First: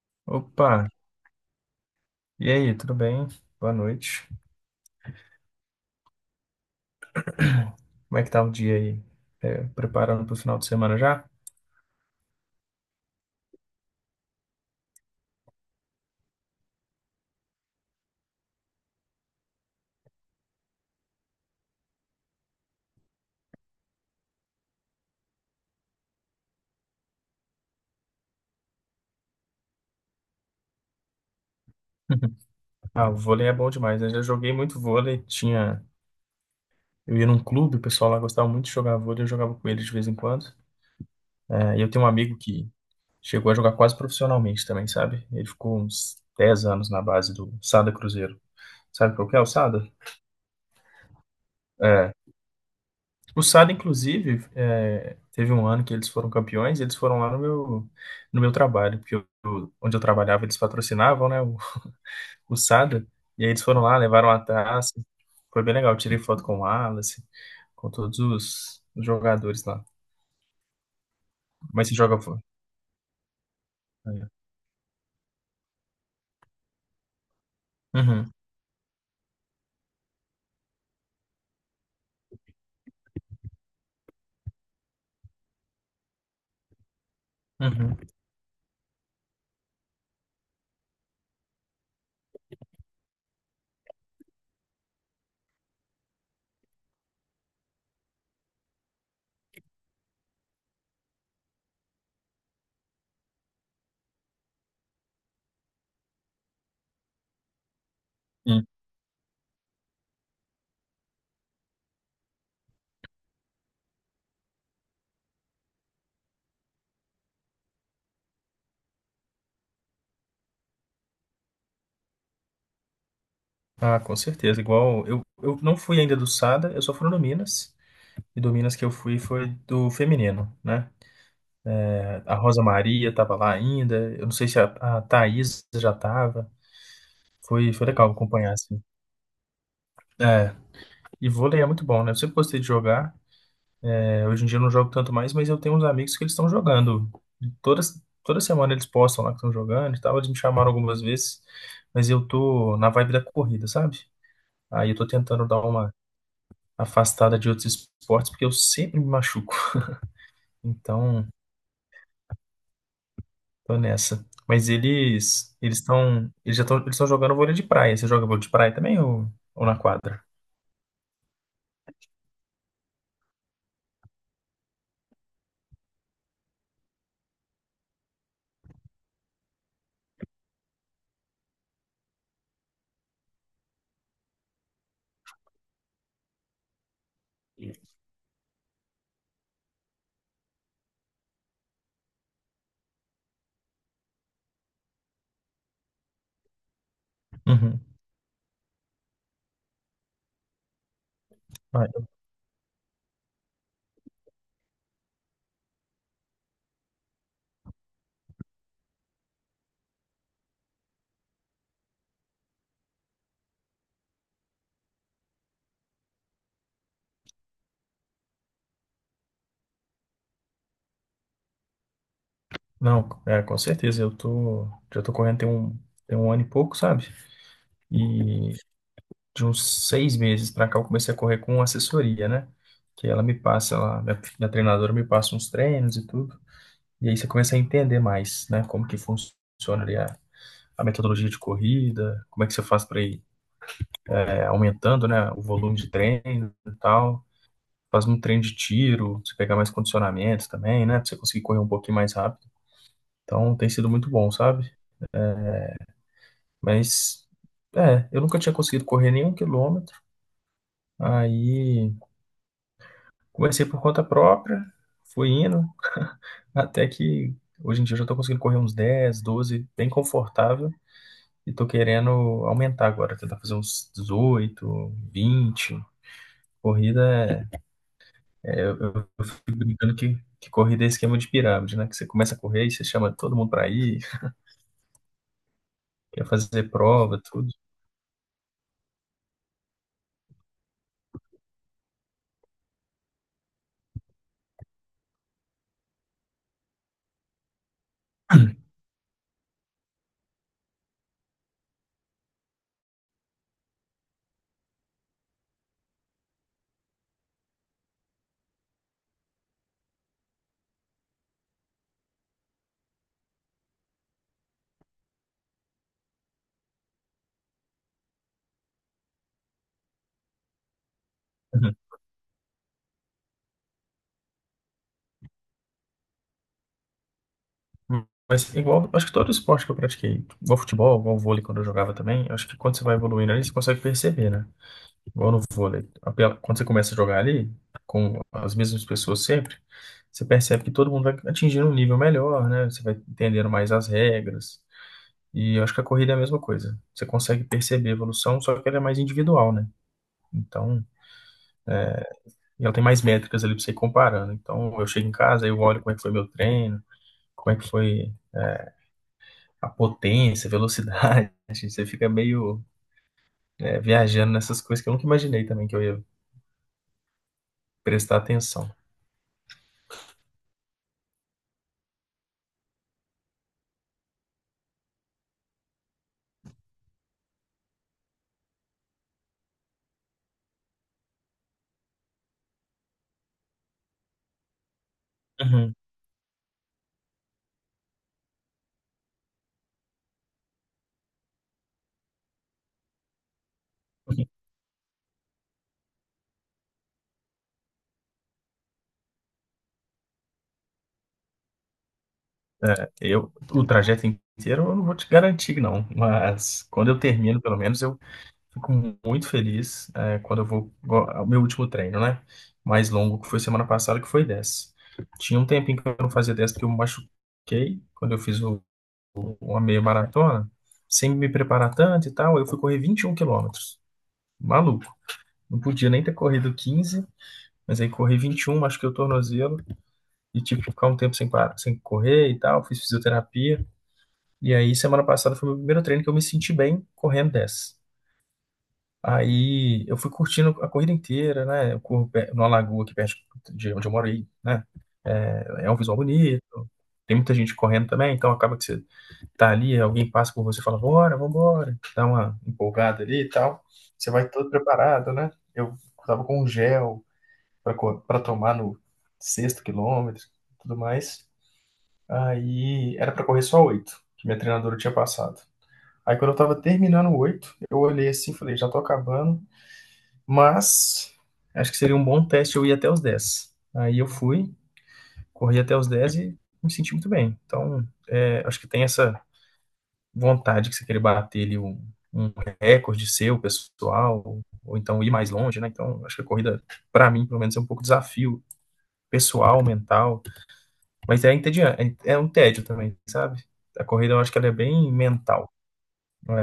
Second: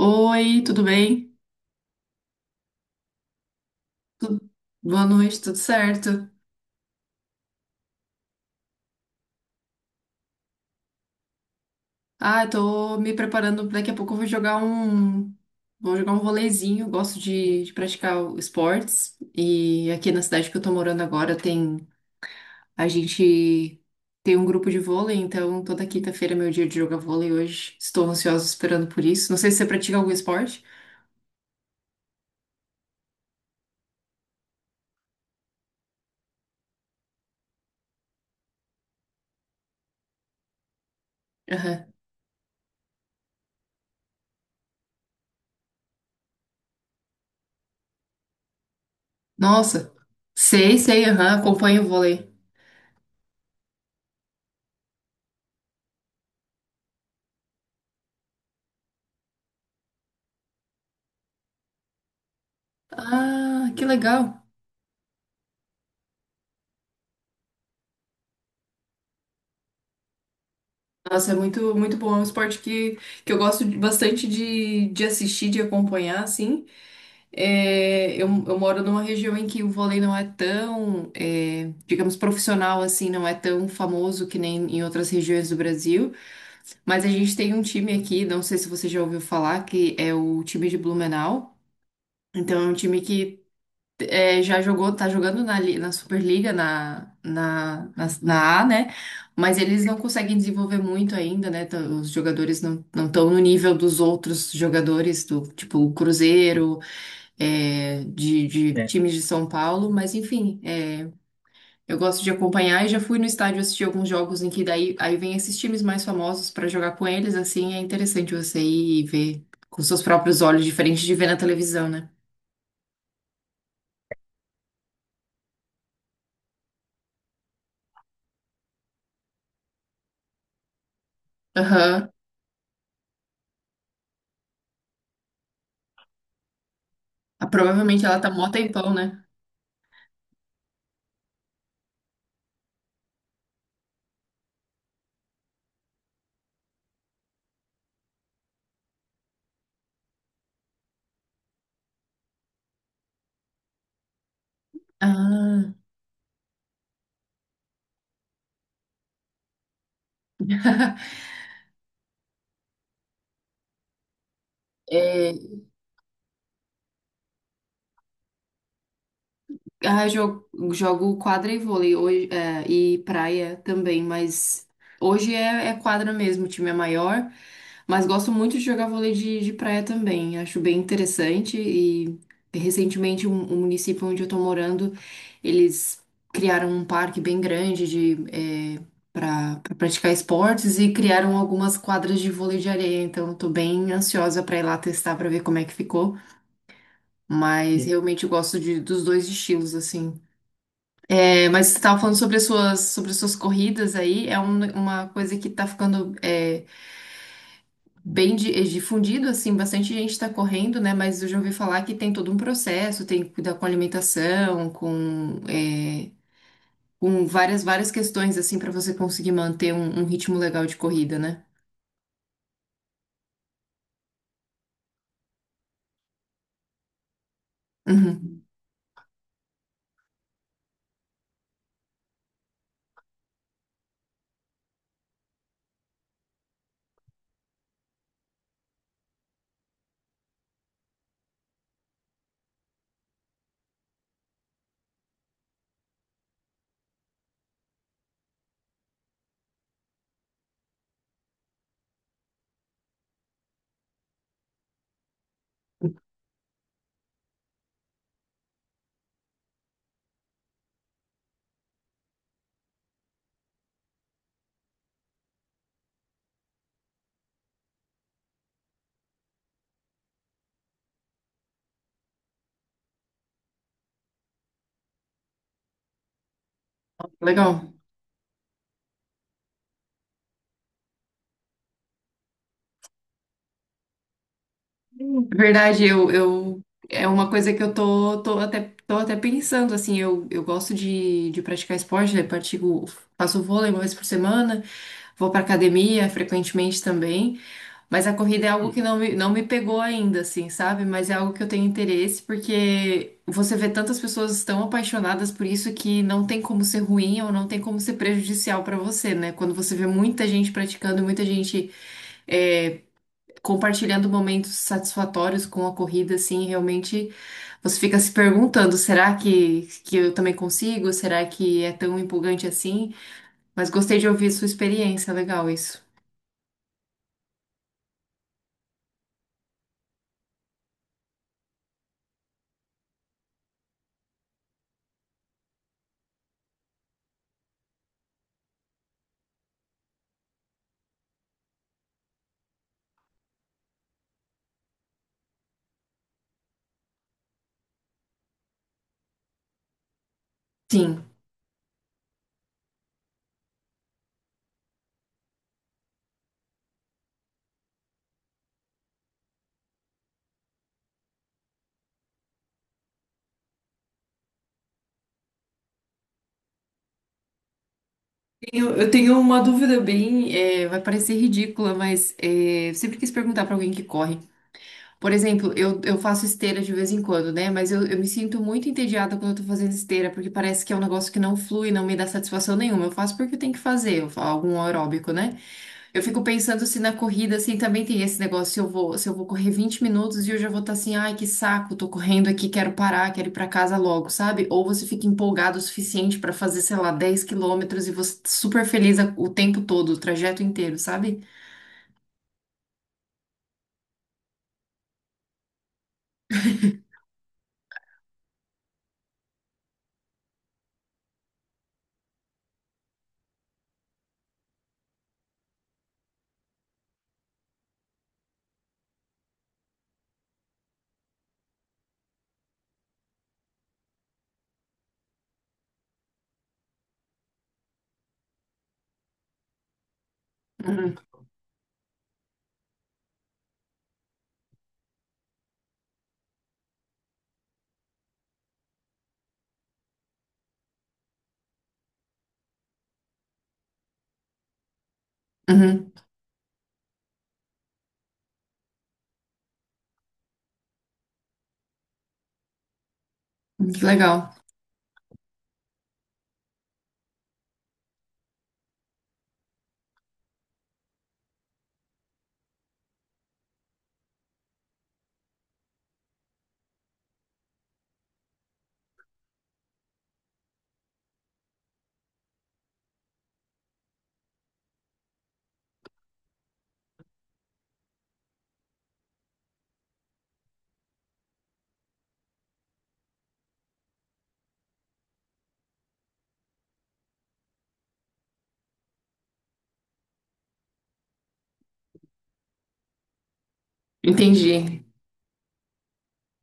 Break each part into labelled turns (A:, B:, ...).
A: Oi,
B: Opa,
A: tudo bem?
B: e aí, tudo bem? Boa noite.
A: Tu- Boa noite, tudo certo?
B: Como é que tá o dia aí? Preparando para o final de semana já?
A: Ah, eu tô me preparando, daqui a pouco eu vou jogar um volezinho, eu gosto de praticar esportes, e aqui na cidade que eu tô morando agora tem, a gente tem um grupo de vôlei, então toda quinta-feira é meu dia de jogar vôlei hoje. Estou ansiosa esperando por isso, não sei se você pratica algum esporte?
B: Ah, o vôlei é bom demais, né? Eu já joguei muito vôlei, tinha. Eu ia num clube, o pessoal lá gostava muito de jogar vôlei, eu jogava com eles de vez em quando. E eu
A: Aham.
B: tenho um amigo que chegou a jogar quase profissionalmente também, sabe? Ele ficou uns 10 anos na base do Sada Cruzeiro. Sabe qual que é o Sada?
A: Nossa, sei, sei, aham, acompanho o
B: É.
A: vôlei.
B: O Sada, inclusive, teve um ano que eles foram campeões, e eles foram lá no meu, no meu trabalho, porque onde eu trabalhava eles patrocinavam, né, o Sada, e aí eles
A: Ah,
B: foram
A: que
B: lá, levaram a
A: legal.
B: taça, foi bem legal, eu tirei foto com o Wallace, com os jogadores lá.
A: Nossa, é muito,
B: Mas se
A: muito bom. É
B: joga...
A: um esporte que eu gosto bastante
B: É.
A: de assistir, de acompanhar, assim. É,
B: Uhum,
A: eu moro numa região em que o vôlei não é é, digamos, profissional, assim, não é tão famoso que nem em outras regiões do Brasil. Mas a gente tem um time
B: uhum.
A: aqui, não sei se você já ouviu falar, que é o time de Blumenau. Então, é um time que já jogou, tá jogando na Superliga, na A, né? Mas eles não conseguem desenvolver muito ainda, né? Os jogadores não estão no nível dos outros jogadores, do tipo o Cruzeiro, é, de É. times de São Paulo, mas enfim, é, eu gosto de acompanhar e já fui no estádio assistir alguns jogos em que daí aí vem esses times mais famosos para jogar com eles, assim. É interessante você ir e ver com seus próprios olhos, diferente de ver na televisão, né?
B: Ah, com certeza. Eu não fui ainda do Sada, eu só fui no Minas. E do Minas que eu fui foi do feminino, né?
A: Aham.
B: É, a Rosa Maria estava lá ainda. Eu não sei se a Thaís já estava.
A: Ah,
B: Foi, foi
A: provavelmente
B: legal
A: ela tá mó
B: acompanhar, assim.
A: tempão, né?
B: É, e vôlei é muito bom, né? Eu sempre gostei de jogar. É, hoje em dia eu não jogo tanto mais, mas eu tenho uns amigos que eles estão jogando. E todas, toda semana eles postam lá que estão jogando e tal. Eles me chamaram algumas vezes, mas eu tô na vibe da corrida, sabe? Aí eu tô tentando dar
A: Ah.
B: uma afastada de outros esportes, porque eu sempre me machuco. Então, tô nessa. Mas
A: É,
B: eles eles estão eles já estão eles estão jogando vôlei de praia. Você joga vôlei de praia também, ou na
A: ah,
B: quadra?
A: jogo, jogo quadra e vôlei hoje, é, e praia também, mas hoje é quadra mesmo, o time é maior, mas gosto muito de jogar vôlei de praia também, acho bem interessante. E recentemente um município onde eu tô morando, eles criaram um parque bem grande de, é, para pra pra praticar esportes, e criaram algumas quadras de vôlei de areia, então eu tô bem ansiosa pra ir lá testar pra ver como é que ficou.
B: Uhum.
A: Mas realmente eu gosto dos dois estilos, assim. É, mas você
B: Ah,
A: estava
B: eu-
A: falando sobre as suas corridas aí, é uma coisa que está ficando bem difundido, assim, bastante gente está correndo, né? Mas eu já ouvi falar que tem todo um processo, tem que cuidar com alimentação, com, é, com várias questões, assim, para você conseguir manter um ritmo legal de corrida, né?
B: não, é, com certeza. Eu tô, já tô correndo tem um, tem um ano e pouco, sabe?
A: Uhum.
B: E de uns seis meses pra cá eu comecei a correr com assessoria, né? Que ela me passa, minha treinadora me passa uns treinos e tudo. E aí você começa a entender mais, né? Como que funciona ali a metodologia de corrida, como é que você faz para ir aumentando, né, o volume de treino e tal. Faz um treino de tiro, você pegar mais condicionamentos também, né, para você conseguir correr um pouquinho mais rápido. Então tem sido muito bom, sabe? Mas eu nunca tinha conseguido correr nenhum quilômetro. Aí comecei por conta própria, fui indo, até que hoje em dia eu já tô conseguindo correr uns 10, 12, bem confortável. E tô querendo aumentar agora, tentar fazer uns 18, 20. Corrida
A: Legal.
B: é. Eu fico brincando que corrida é esquema de pirâmide, né? Que você começa a correr e você chama todo mundo pra ir,
A: Verdade,
B: quer fazer
A: é
B: prova,
A: uma
B: tudo.
A: coisa que eu tô, tô até pensando, assim, eu gosto de praticar esporte, né? Pratico, faço vôlei uma vez por semana. Vou pra academia frequentemente também, mas a corrida é algo. Hum. Que não me pegou ainda, assim, sabe? Mas é algo que eu tenho interesse, porque você vê tantas pessoas tão apaixonadas por isso, que não tem como ser ruim ou não tem como ser prejudicial pra você, né? Quando você vê muita gente praticando, muita gente é, compartilhando momentos satisfatórios com a corrida, assim, realmente você fica se perguntando, será que eu também consigo? Será que é tão empolgante assim? Mas gostei de ouvir sua experiência, legal isso.
B: Uhum. Mas igual, acho que todo esporte que eu pratiquei, igual futebol, igual vôlei quando eu jogava também, acho que quando você vai evoluindo ali, você consegue perceber, né? Igual no vôlei. Quando você começa a jogar ali, com as mesmas pessoas sempre, você percebe que todo mundo vai atingindo um nível melhor, né? Você vai entendendo mais as regras. E eu acho que a corrida é a mesma coisa. Você consegue perceber a evolução, só que ela é mais individual, né? Então,
A: Sim.
B: e ela tem mais métricas ali para você ir comparando. Então, eu chego em casa, eu olho como é que foi meu treino, como é que foi a potência, a velocidade. Você fica meio viajando nessas coisas que eu nunca imaginei também que eu ia prestar atenção.
A: Eu tenho uma dúvida bem, é, vai parecer ridícula, mas é, eu sempre quis perguntar pra alguém que corre. Por exemplo, eu faço esteira de vez em quando, né? Mas eu me sinto muito entediada quando eu tô fazendo esteira, porque parece que é um negócio que não flui, não me dá satisfação nenhuma. Eu faço porque eu tenho que fazer, eu faço algum aeróbico, né?
B: Uhum.
A: Eu fico pensando se na corrida, assim, também tem esse negócio, se se eu vou correr 20 minutos e eu já vou estar assim, ai, que saco, tô correndo aqui, quero parar, quero ir pra casa logo, sabe? Ou você fica empolgado o suficiente pra fazer, sei lá, 10 quilômetros, e você tá super feliz o tempo todo, o trajeto inteiro, sabe?
B: É, o trajeto inteiro eu não vou te garantir, não. Mas quando eu termino, pelo menos, eu fico muito feliz quando eu vou. O meu último treino, né? Mais longo, que foi semana passada, que foi 10. Tinha um tempinho que eu não fazia 10 porque eu me machuquei quando eu fiz uma meia maratona, sem me preparar tanto e tal. Eu fui correr 21 quilômetros. Maluco. Não podia nem ter corrido 15, mas aí corri 21, machuquei o tornozelo e tive que ficar um
A: Uhum.
B: tempo sem, parar, sem correr e tal. Fiz fisioterapia. E aí, semana passada foi o meu primeiro treino que eu me senti bem correndo 10. Aí eu fui curtindo a corrida inteira, né? Eu corro numa lagoa aqui perto de onde eu moro aí, né? É um
A: Uhum.
B: visual bonito, tem muita gente correndo também, então acaba que você tá ali, alguém passa por você e fala, bora, vambora, dá uma empolgada ali e tal.
A: Que
B: Você
A: legal.
B: vai todo preparado, né? Eu tava com um gel pra tomar no sexto quilômetro e tudo mais. Aí era pra correr só oito, que minha treinadora tinha passado. Aí quando eu tava terminando o oito, eu olhei assim e falei, já tô acabando. Mas acho que seria um bom teste eu ir até os dez. Aí eu fui, corri até os 10 e me senti muito bem. Então, é, acho que tem essa vontade que você querer bater ali um recorde seu, pessoal, ou então ir mais longe, né? Então, acho que a corrida, para mim, pelo menos, é um pouco desafio pessoal, mental. Mas é entediante, é um tédio também, sabe? A corrida, eu acho que ela é
A: Entendi.
B: bem mental.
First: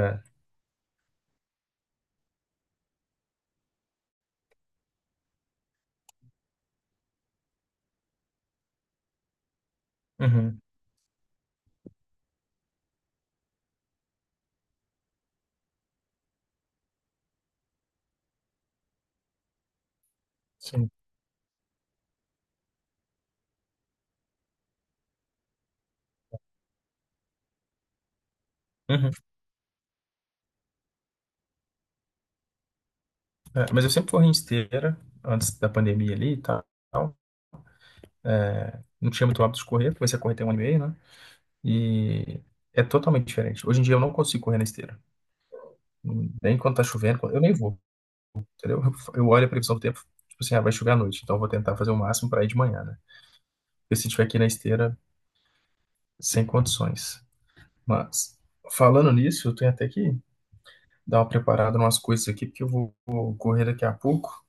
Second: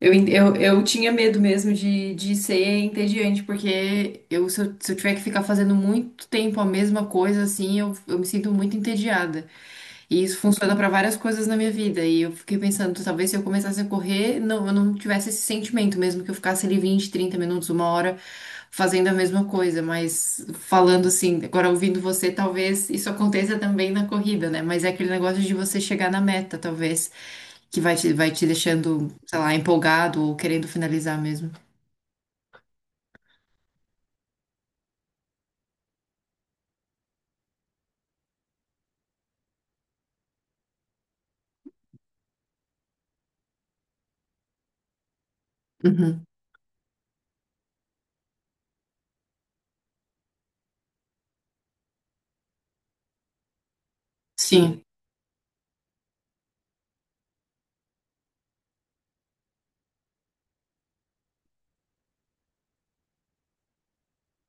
A: Eu tinha medo mesmo de ser entediante, porque eu, se eu tiver que ficar fazendo muito tempo a mesma coisa, assim, eu me sinto muito entediada. E isso
B: Uhum,
A: funciona para várias coisas na minha vida. E eu fiquei pensando, talvez se eu começasse a correr, não, eu não tivesse esse sentimento, mesmo que eu ficasse ali 20, 30 minutos, uma hora fazendo a mesma coisa. Mas
B: sim.
A: falando assim, agora ouvindo você, talvez isso aconteça também na corrida, né? Mas é aquele negócio de você chegar na meta, talvez, que vai te deixando,
B: Uhum.
A: sei lá, empolgado ou querendo finalizar mesmo.
B: É, mas eu sempre corri em esteira, antes da pandemia ali e tal. Não tinha muito hábito de correr, comecei a correr tem um ano e meio, né? E é totalmente diferente. Hoje em dia eu não consigo correr na esteira.
A: Uhum.
B: Nem quando tá chovendo, eu nem vou, entendeu? Eu olho a previsão do tempo, tipo assim, ah, vai chover à noite, então eu vou tentar fazer o máximo para ir de manhã, né? Porque se tiver aqui na
A: Sim,
B: esteira, sem condições. Mas, falando nisso, eu tenho até que dar uma preparada em umas coisas aqui, porque eu vou correr daqui a pouco.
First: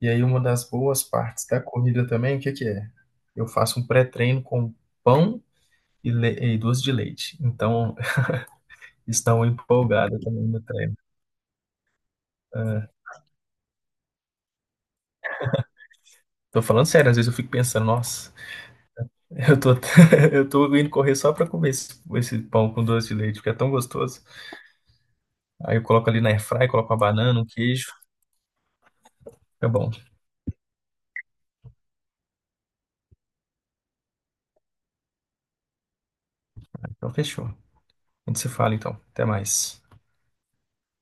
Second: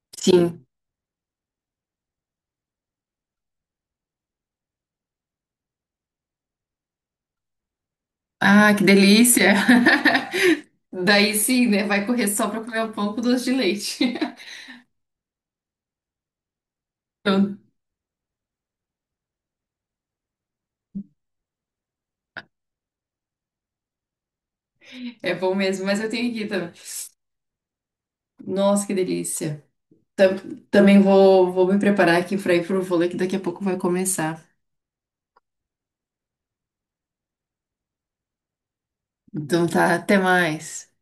B: E aí, uma
A: sim.
B: das boas partes da corrida também, o que que é? Eu faço um pré-treino com pão e doce de leite. Então,
A: Ah, que
B: estão
A: delícia!
B: empolgadas também no treino.
A: Daí sim, né? Vai correr só para comer
B: É.
A: um pão com doce de leite.
B: Tô falando sério, às vezes eu fico
A: Então,
B: pensando, nossa, eu tô, eu tô indo correr só pra comer esse pão com doce de leite, porque é tão gostoso.
A: é bom
B: Aí eu
A: mesmo, mas eu
B: coloco ali
A: tenho
B: na
A: aqui
B: airfry,
A: também.
B: coloco uma banana, um queijo,
A: Nossa, que delícia.
B: fica bom.
A: Tam- Também vou, vou me preparar aqui para ir pro vôlei, que daqui a pouco vai começar.
B: Então fechou. A gente se fala então. Até
A: Então
B: mais.
A: tá, até mais.